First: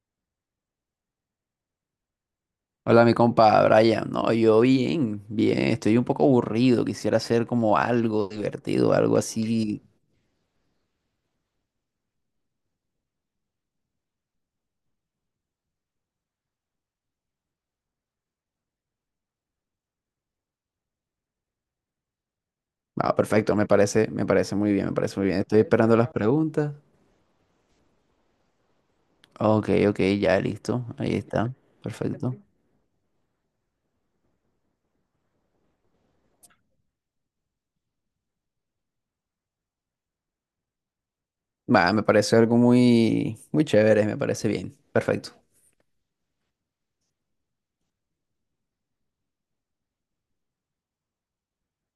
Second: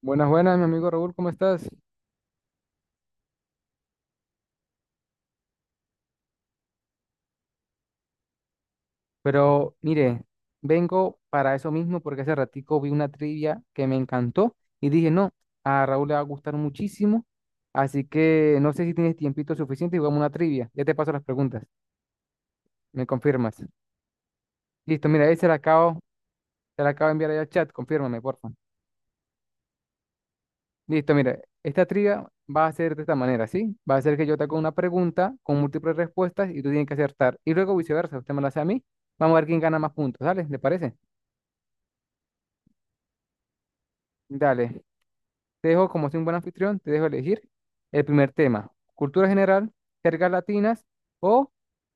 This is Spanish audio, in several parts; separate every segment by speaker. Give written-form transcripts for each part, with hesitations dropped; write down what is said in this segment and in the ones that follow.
Speaker 1: Buenas, buenas, mi amigo Raúl, ¿cómo estás?
Speaker 2: Hola, mi compa Brian. No, yo bien, bien. Estoy un poco aburrido. Quisiera hacer como algo divertido, algo
Speaker 1: Pero
Speaker 2: así.
Speaker 1: mire, vengo para eso mismo porque hace ratico vi una trivia que me encantó y dije, no, a Raúl le va a gustar muchísimo, así que no sé si tienes tiempito suficiente y jugamos una trivia. Ya te paso las preguntas, me
Speaker 2: Ah, perfecto.
Speaker 1: confirmas.
Speaker 2: Me parece muy bien, me
Speaker 1: Listo,
Speaker 2: parece
Speaker 1: mira,
Speaker 2: muy
Speaker 1: ahí
Speaker 2: bien. Estoy esperando las preguntas.
Speaker 1: se la acabo de enviar ahí al chat, confírmame, porfa.
Speaker 2: Ok, ok, ya listo.
Speaker 1: Listo,
Speaker 2: Ahí
Speaker 1: mira,
Speaker 2: está.
Speaker 1: esta trivia
Speaker 2: Perfecto.
Speaker 1: va a ser de esta manera, ¿sí? Va a ser que yo te hago una pregunta con múltiples respuestas y tú tienes que acertar y luego viceversa, usted me la hace a mí. Vamos a ver quién gana más puntos, ¿sale? ¿Le parece?
Speaker 2: Va, me parece algo muy, muy chévere. Me parece bien.
Speaker 1: Dale,
Speaker 2: Perfecto.
Speaker 1: te dejo, como soy un buen anfitrión, te dejo elegir el primer tema, cultura general, jergas latinas o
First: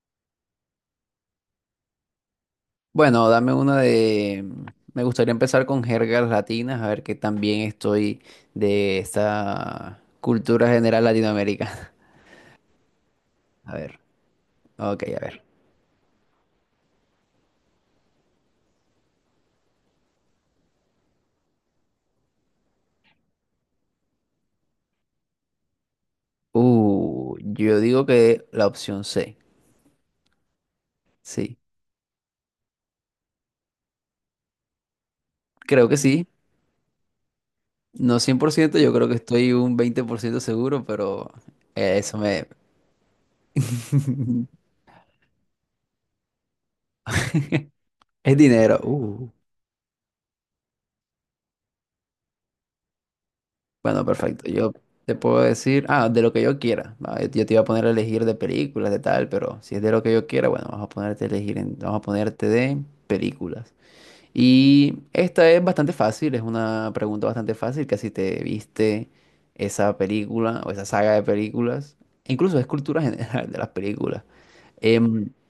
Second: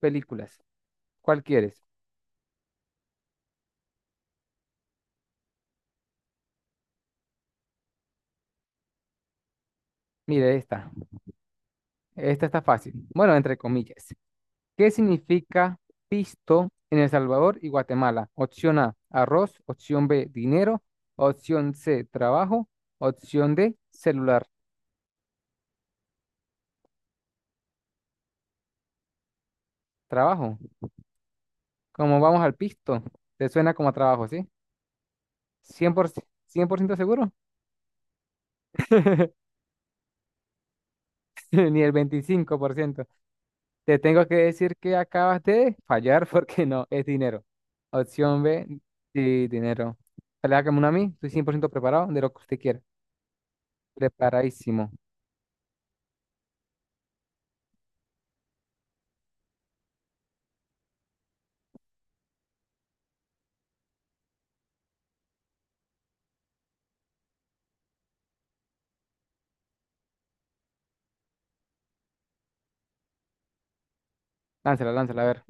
Speaker 1: películas. ¿Cuál quieres?
Speaker 2: Bueno, dame una de. Me gustaría empezar con jergas latinas, a ver qué tan bien estoy de esta
Speaker 1: Mire,
Speaker 2: cultura
Speaker 1: esta,
Speaker 2: general latinoamericana.
Speaker 1: esta está fácil. Bueno, entre
Speaker 2: A ver.
Speaker 1: comillas. ¿Qué
Speaker 2: Ok, a ver.
Speaker 1: significa pisto en El Salvador y Guatemala? Opción A, arroz, opción B, dinero, opción C, trabajo, opción D, celular,
Speaker 2: Yo digo que la opción C,
Speaker 1: trabajo.
Speaker 2: sí.
Speaker 1: ¿Como vamos al pisto? Te suena como a trabajo, ¿sí?
Speaker 2: Creo
Speaker 1: Cien
Speaker 2: que
Speaker 1: por
Speaker 2: sí.
Speaker 1: ciento, 100% seguro,
Speaker 2: No 100%, yo creo que estoy un 20% seguro, pero
Speaker 1: ni el
Speaker 2: eso me...
Speaker 1: 25%. Te tengo que decir que acabas de fallar porque no, es dinero.
Speaker 2: Es
Speaker 1: Opción
Speaker 2: dinero.
Speaker 1: B, sí, dinero. Dale, hágame una a mí, estoy 100% preparado de lo que usted quiera.
Speaker 2: Bueno, perfecto. Yo
Speaker 1: Preparadísimo.
Speaker 2: te puedo decir, de lo que yo quiera. Ah, Yo te iba a poner a elegir de películas, de tal, pero si es de lo que yo quiera, bueno, vamos a ponerte de películas. Y esta es bastante fácil, es una pregunta bastante fácil, que si te viste esa película o esa saga de películas, e incluso es cultura general de las películas.
Speaker 1: Lánzala, lánzala, a
Speaker 2: Em,
Speaker 1: ver.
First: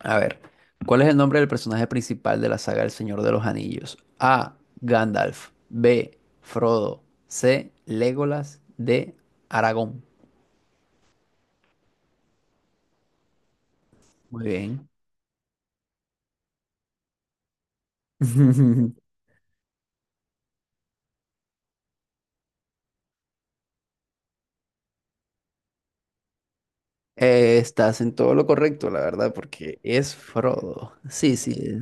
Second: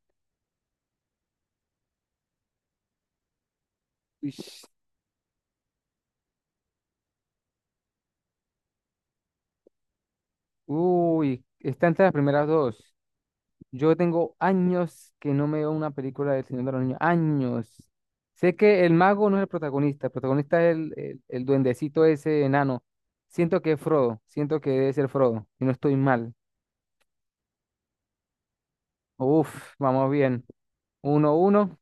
Speaker 2: a ver, ¿cuál es el nombre del personaje principal de la saga El Señor de los Anillos? A.
Speaker 1: Uish.
Speaker 2: Gandalf. B. Frodo. C. Legolas. D. Aragón.
Speaker 1: Uy, está entre las primeras dos. Yo tengo
Speaker 2: Muy bien.
Speaker 1: años que no me veo una película del Señor de los Niños. Años. Sé que el mago no es el protagonista es el duendecito ese enano. Siento que es Frodo, siento que debe ser Frodo, y no estoy mal.
Speaker 2: Estás en todo lo correcto, la verdad,
Speaker 1: Uf,
Speaker 2: porque
Speaker 1: vamos
Speaker 2: es
Speaker 1: bien.
Speaker 2: Frodo.
Speaker 1: Uno,
Speaker 2: Sí,
Speaker 1: uno.
Speaker 2: sí.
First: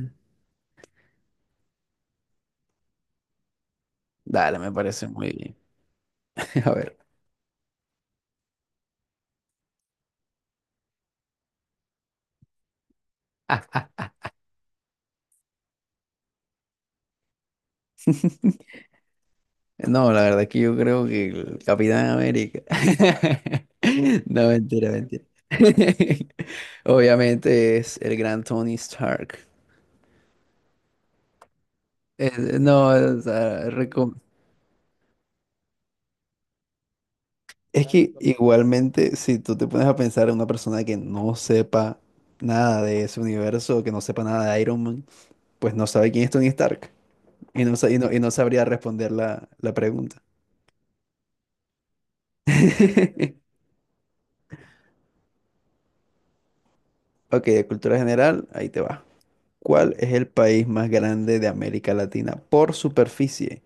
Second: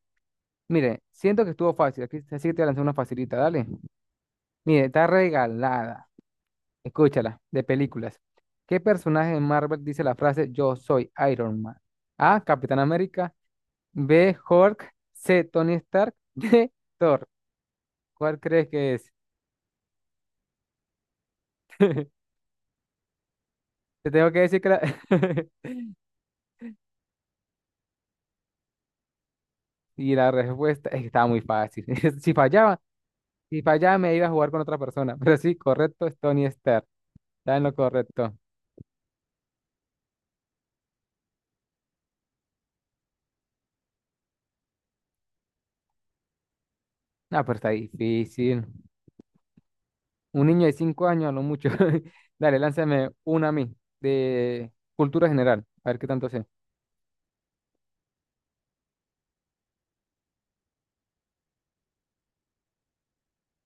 Speaker 1: Mire, siento que estuvo fácil. Aquí, así que te voy a lanzar una facilita, dale.
Speaker 2: Dale, me
Speaker 1: Mire, está
Speaker 2: parece muy bien.
Speaker 1: regalada.
Speaker 2: A ver,
Speaker 1: Escúchala, de películas. ¿Qué personaje de Marvel dice la frase "Yo soy Iron Man"? A. Capitán América. B. Hulk. C. Tony Stark. D. Thor. ¿Cuál crees que es?
Speaker 2: no, la verdad que yo creo que el Capitán América.
Speaker 1: Te tengo que
Speaker 2: No,
Speaker 1: decir que la...
Speaker 2: mentira, mentira. Obviamente es el gran Tony Stark.
Speaker 1: Y la respuesta es que estaba muy fácil. Si fallaba,
Speaker 2: No, o
Speaker 1: si
Speaker 2: sea,
Speaker 1: fallaba me iba a jugar con otra persona. Pero sí, correcto, es Tony Stark. Está en lo
Speaker 2: es que
Speaker 1: correcto.
Speaker 2: igualmente si tú te pones a pensar en una persona que no sepa nada de ese universo, que no sepa nada de Iron Man, pues no sabe quién es Tony Stark
Speaker 1: Ah, pero
Speaker 2: y
Speaker 1: está
Speaker 2: no, sa- y no, y no sabría
Speaker 1: difícil.
Speaker 2: responder la pregunta.
Speaker 1: Un niño de 5 años a lo mucho. Dale, lánzame una a mí, de cultura general, a ver qué tanto sé.
Speaker 2: Ok, de cultura general, ahí te va. ¿Cuál es el país más grande de América Latina por superficie?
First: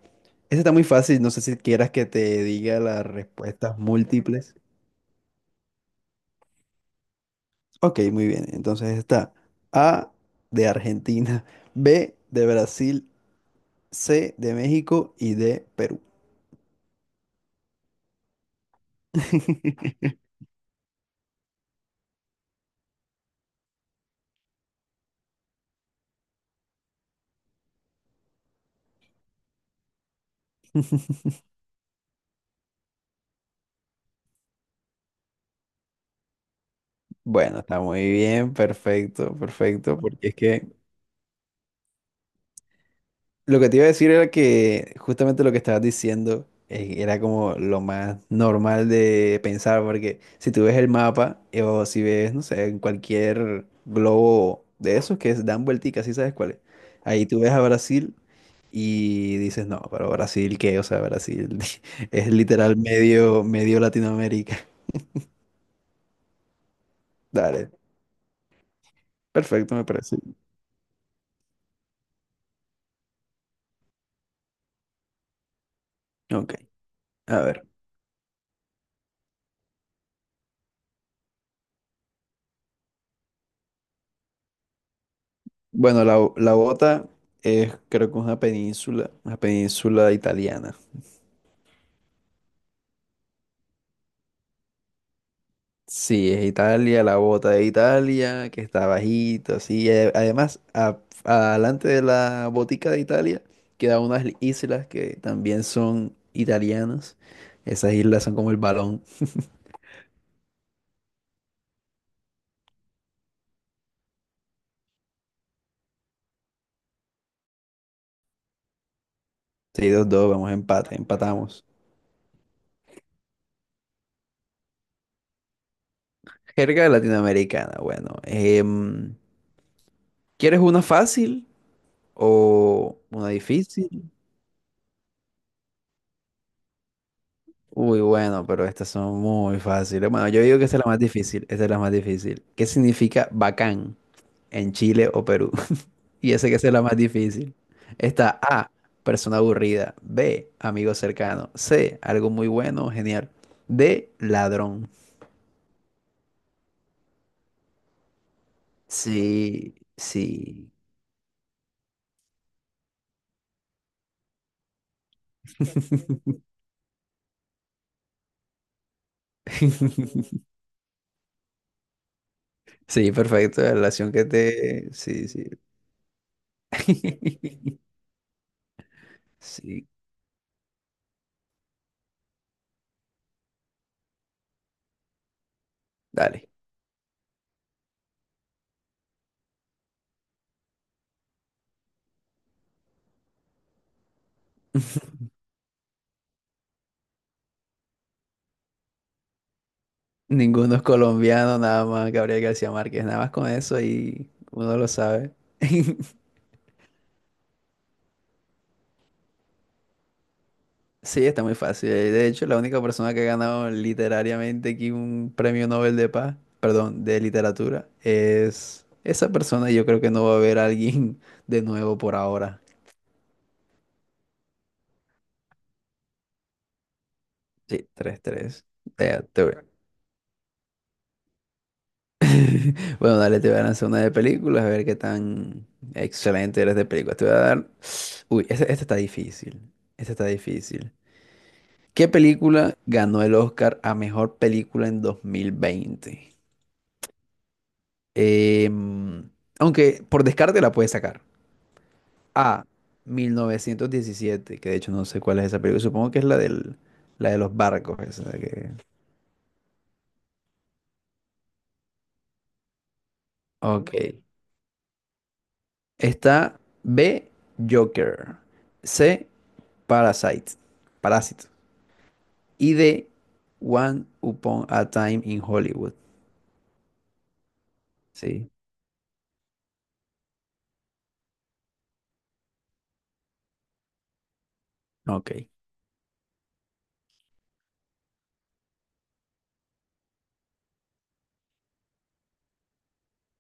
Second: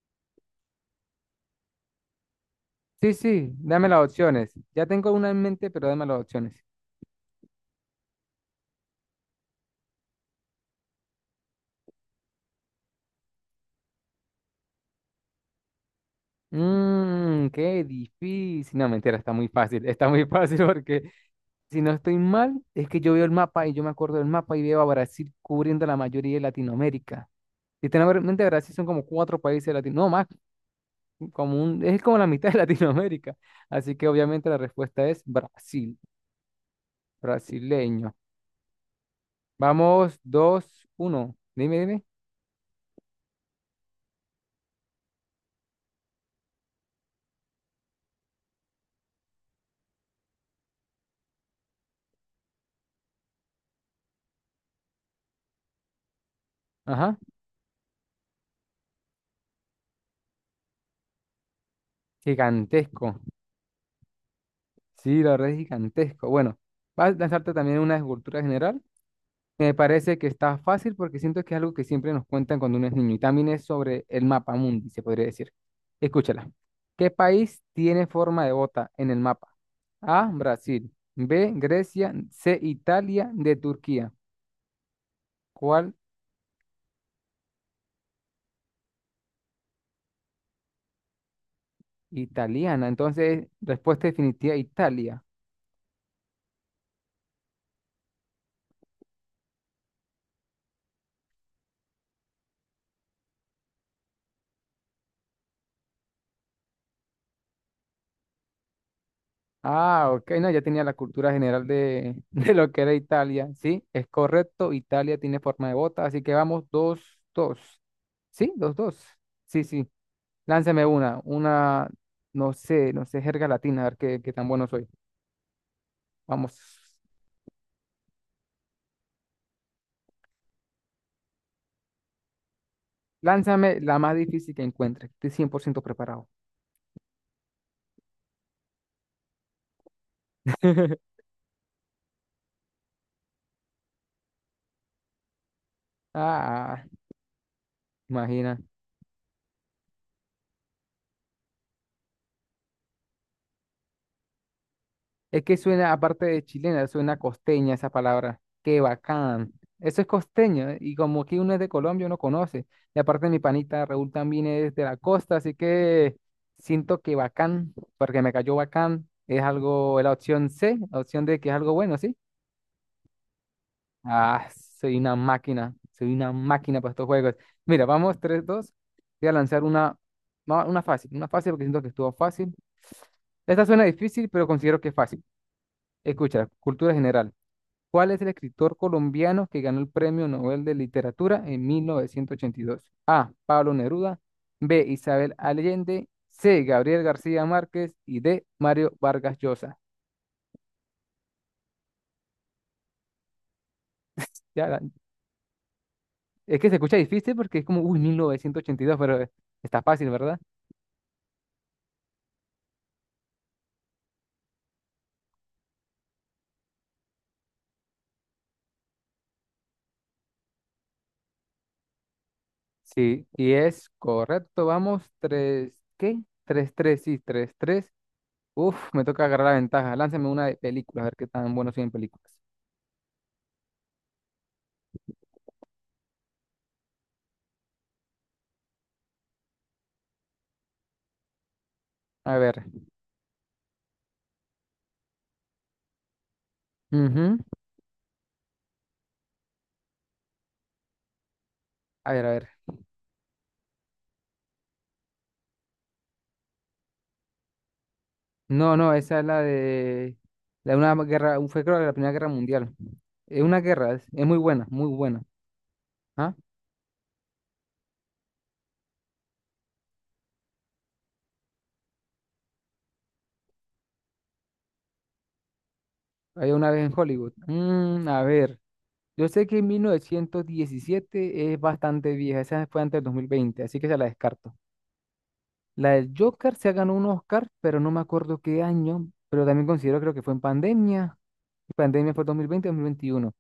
Speaker 2: Ese está muy fácil, no sé si quieras que te diga las
Speaker 1: Sí, sí,
Speaker 2: respuestas
Speaker 1: dame las opciones.
Speaker 2: múltiples.
Speaker 1: Ya tengo una en mente, pero dame las opciones.
Speaker 2: Ok, muy bien. Entonces está A de Argentina, B de Brasil, C de México y D Perú.
Speaker 1: Mmm, qué difícil. No, mentira, está muy fácil. Está muy fácil porque, si no estoy mal, es que yo veo el mapa y yo me acuerdo del mapa y veo a Brasil cubriendo la mayoría de Latinoamérica. Si tengo en mente, Brasil son como cuatro países de Latinoamérica. No, más, es como la mitad de Latinoamérica. Así que obviamente la respuesta es Brasil,
Speaker 2: Bueno, está muy
Speaker 1: brasileño.
Speaker 2: bien, perfecto, perfecto,
Speaker 1: Vamos,
Speaker 2: porque es que
Speaker 1: dos, uno. Dime, dime.
Speaker 2: lo que te iba a decir era que justamente lo que estabas diciendo era como lo más normal de pensar, porque si tú ves el mapa o si ves, no sé, en cualquier globo de esos que es- dan vuelticas, ¿sí sabes cuál es?
Speaker 1: Ajá.
Speaker 2: Ahí tú ves a Brasil y dices, no, pero Brasil, ¿qué? O sea, Brasil es literal
Speaker 1: Gigantesco.
Speaker 2: medio, medio Latinoamérica.
Speaker 1: Sí, la verdad es gigantesco. Bueno, vas a lanzarte
Speaker 2: Dale,
Speaker 1: también una escultura general. Me
Speaker 2: perfecto, me parece.
Speaker 1: parece que está fácil porque siento que es algo que siempre nos cuentan cuando uno es niño. Y también es sobre el mapa mundi, se podría decir. Escúchala.
Speaker 2: Ok,
Speaker 1: ¿Qué
Speaker 2: a
Speaker 1: país
Speaker 2: ver.
Speaker 1: tiene forma de bota en el mapa? A, Brasil. B, Grecia. C, Italia. D, Turquía. ¿Cuál?
Speaker 2: Bueno, la bota es creo que es una península italiana.
Speaker 1: Italiana. Entonces, respuesta definitiva, Italia.
Speaker 2: Sí, es Italia, la bota de Italia, que está bajito, así. Además, adelante de la botica de Italia quedan unas islas que también son italianas. Esas islas son como el balón.
Speaker 1: Ah, ok, no, ya tenía la cultura general de, de lo que era Italia. Sí, es correcto, Italia tiene forma de bota, así que vamos, dos, dos. Sí, dos, dos. Sí, sí,
Speaker 2: 6 dos dos, vamos a
Speaker 1: lánzame
Speaker 2: empate,
Speaker 1: una,
Speaker 2: empatamos.
Speaker 1: una, no sé, no sé, jerga latina, a ver qué tan bueno soy. Vamos,
Speaker 2: Jerga latinoamericana, bueno. ¿Quieres una fácil o una
Speaker 1: lánzame la
Speaker 2: difícil?
Speaker 1: más difícil que encuentre, estoy 100% preparado.
Speaker 2: Uy, bueno, pero estas son muy fáciles. Bueno, yo digo que esta es la más difícil, esta es la más difícil. ¿Qué significa bacán en Chile o Perú? Y ese que es la
Speaker 1: Ah,
Speaker 2: más difícil. Está
Speaker 1: imagina.
Speaker 2: A, persona aburrida. B, amigo cercano. C, algo muy bueno, genial. D, ladrón.
Speaker 1: Es que suena, aparte de chilena, suena costeña esa palabra. Qué bacán.
Speaker 2: Sí,
Speaker 1: Eso es costeño.
Speaker 2: sí.
Speaker 1: ¿Eh? Y como aquí uno es de Colombia, uno conoce. Y aparte mi panita Raúl también es de la costa, así que siento que bacán, porque me cayó bacán, es algo, es la opción C, la opción de que es algo bueno, ¿sí?
Speaker 2: Sí, perfecto. La relación que
Speaker 1: Ah,
Speaker 2: te... Sí, sí.
Speaker 1: soy una máquina para estos juegos. Mira, vamos, tres dos. Voy a lanzar
Speaker 2: Sí,
Speaker 1: una, no, una fácil, porque siento que estuvo fácil. Esta suena difícil, pero considero que es fácil.
Speaker 2: dale.
Speaker 1: Escucha, cultura general. ¿Cuál es el escritor colombiano que ganó el Premio Nobel de Literatura en 1982? A. Pablo Neruda, B. Isabel Allende, C. Gabriel García Márquez y D. Mario Vargas Llosa.
Speaker 2: Ninguno es colombiano, nada más Gabriel García Márquez. Nada más con eso y
Speaker 1: Ya,
Speaker 2: uno lo sabe.
Speaker 1: es que se escucha difícil porque es como, uy, 1982, pero está fácil, ¿verdad?
Speaker 2: Sí, está muy fácil. De hecho, la única persona que ha ganado literariamente aquí un premio Nobel de paz, perdón, de literatura, es esa persona. Y yo creo que no va a haber alguien de nuevo por ahora.
Speaker 1: Sí, y es correcto, vamos, 3, qué tres, tres, sí, tres,
Speaker 2: Sí,
Speaker 1: tres.
Speaker 2: tres tres.
Speaker 1: Uf, me
Speaker 2: Te-
Speaker 1: toca
Speaker 2: te
Speaker 1: agarrar la
Speaker 2: voy-
Speaker 1: ventaja. Lánzame una de películas, a ver qué tan bueno soy en películas.
Speaker 2: Bueno, dale, te voy a lanzar una de películas, a ver qué tan excelente eres de películas. Te voy a dar... Uy, esta está difícil. Esta está difícil. ¿Qué
Speaker 1: A ver,
Speaker 2: película ganó el Oscar a mejor película en 2020?
Speaker 1: ujú.
Speaker 2: Em, Aunque por descarte la puedes sacar.
Speaker 1: A ver, a ver.
Speaker 2: A. 1917, que de hecho no sé cuál es esa película. Supongo que es la del, la de los barcos. Esa que...
Speaker 1: No, no, esa es la de una guerra, fue creo que la Primera Guerra Mundial. Es una guerra,
Speaker 2: Ok.
Speaker 1: es muy buena, muy buena. ¿Ah?
Speaker 2: Está B. Joker. C. Parasite. Parásito. Y D. One Upon a Time in Hollywood.
Speaker 1: Hay una vez en Hollywood. Mm, a
Speaker 2: Sí.
Speaker 1: ver, yo sé que en 1917 es bastante vieja, esa fue antes del 2020, así que se la descarto.
Speaker 2: Ok.
Speaker 1: La del Joker se ganó un Oscar, pero no me acuerdo qué año, pero también considero, creo que fue en pandemia. Pandemia fue 2020, 2021.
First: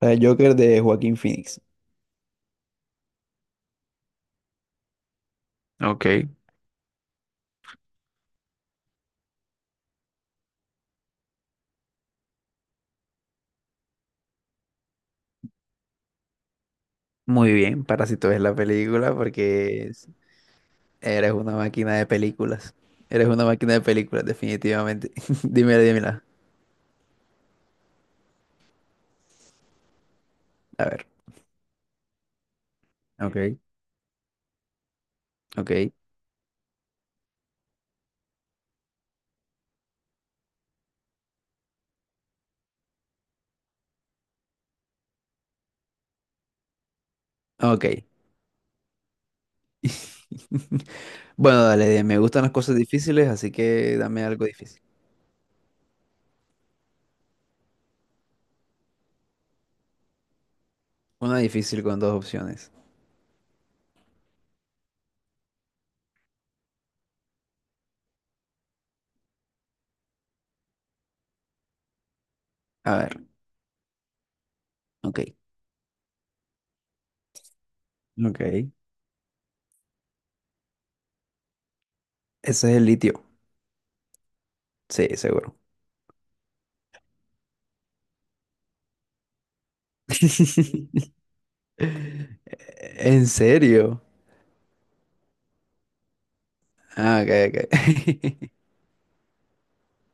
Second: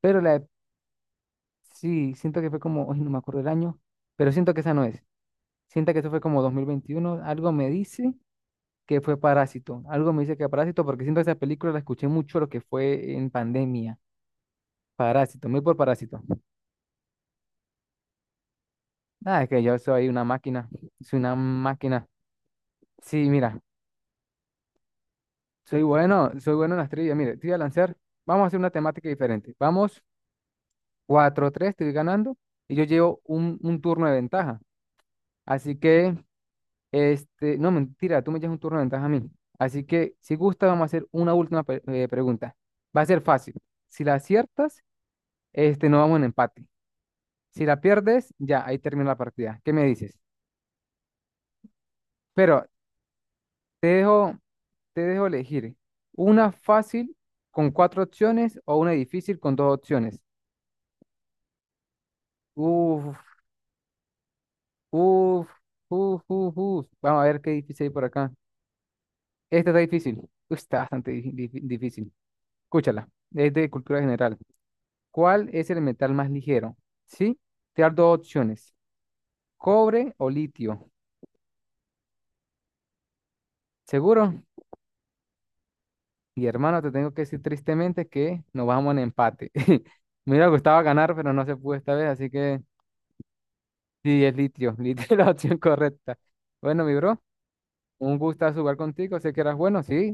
Speaker 2: El
Speaker 1: Pero la, de-
Speaker 2: Joker de Joaquín Phoenix.
Speaker 1: sí, siento que fue como, ay, no me acuerdo el año, pero siento que esa no es. Siento que eso fue
Speaker 2: Ok.
Speaker 1: como 2021. Algo me dice que fue Parásito. Algo me dice que Parásito, porque siento que esa película la escuché mucho lo que fue en pandemia. Parásito, muy por Parásito.
Speaker 2: Muy bien. Parásito es la película
Speaker 1: Ah, es que yo
Speaker 2: porque
Speaker 1: soy una máquina. Soy
Speaker 2: eres
Speaker 1: una
Speaker 2: una máquina
Speaker 1: máquina.
Speaker 2: de películas.
Speaker 1: Sí,
Speaker 2: Eres una
Speaker 1: mira,
Speaker 2: máquina de películas, definitivamente. Dímela,
Speaker 1: soy
Speaker 2: dímela.
Speaker 1: bueno, soy bueno en las trivias. Mire, te voy a lanzar. Vamos a hacer una temática diferente. Vamos
Speaker 2: A ver,
Speaker 1: cuatro tres, 3, estoy ganando y yo llevo
Speaker 2: ok.
Speaker 1: un turno de ventaja. Así
Speaker 2: Ok,
Speaker 1: que no, mentira, tú me echas un turno de ventaja a mí. Así que, si gusta, vamos a hacer una última pregunta. Va a ser fácil. Si la aciertas, no vamos en empate. Si la
Speaker 2: ok.
Speaker 1: pierdes, ya, ahí termina la partida. ¿Qué me dices?
Speaker 2: Bueno, dale, me gustan las
Speaker 1: Pero
Speaker 2: cosas difíciles, así
Speaker 1: te
Speaker 2: que dame
Speaker 1: dejo,
Speaker 2: algo difícil.
Speaker 1: te dejo elegir una fácil con cuatro opciones o una difícil con dos opciones.
Speaker 2: Una difícil con dos opciones.
Speaker 1: Uf, uf, uf, uf, uf. Vamos a ver qué difícil hay por acá. Esta está difícil. Uf, está bastante difícil.
Speaker 2: A
Speaker 1: Escúchala.
Speaker 2: ver,
Speaker 1: Es de cultura general.
Speaker 2: ok.
Speaker 1: ¿Cuál es el metal más ligero? Sí, te dar dos
Speaker 2: Ok. Ese
Speaker 1: opciones, cobre o litio.
Speaker 2: es el litio.
Speaker 1: ¿Seguro?
Speaker 2: Sí, seguro.
Speaker 1: Y hermano, te tengo que decir tristemente que nos vamos en empate. Me hubiera gustado ganar, pero no se pudo esta vez, así que
Speaker 2: ¿En serio?
Speaker 1: sí, es litio. Litio es la opción correcta. Bueno, mi bro,
Speaker 2: Ah, ok, ok.
Speaker 1: un gusto jugar contigo. Sé que eras bueno, sí.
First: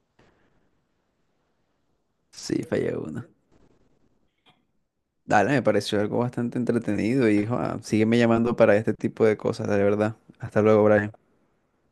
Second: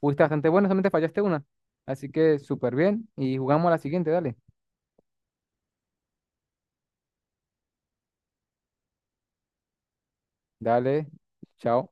Speaker 1: Fuiste bastante bueno, solamente fallaste una. Así que
Speaker 2: Sí,
Speaker 1: súper
Speaker 2: fallé
Speaker 1: bien.
Speaker 2: uno.
Speaker 1: Y jugamos a la siguiente, dale.
Speaker 2: Dale, me pareció algo bastante entretenido y joa, sígueme llamando para este tipo de cosas, de verdad. Hasta luego,
Speaker 1: Dale,
Speaker 2: Brian.
Speaker 1: chao.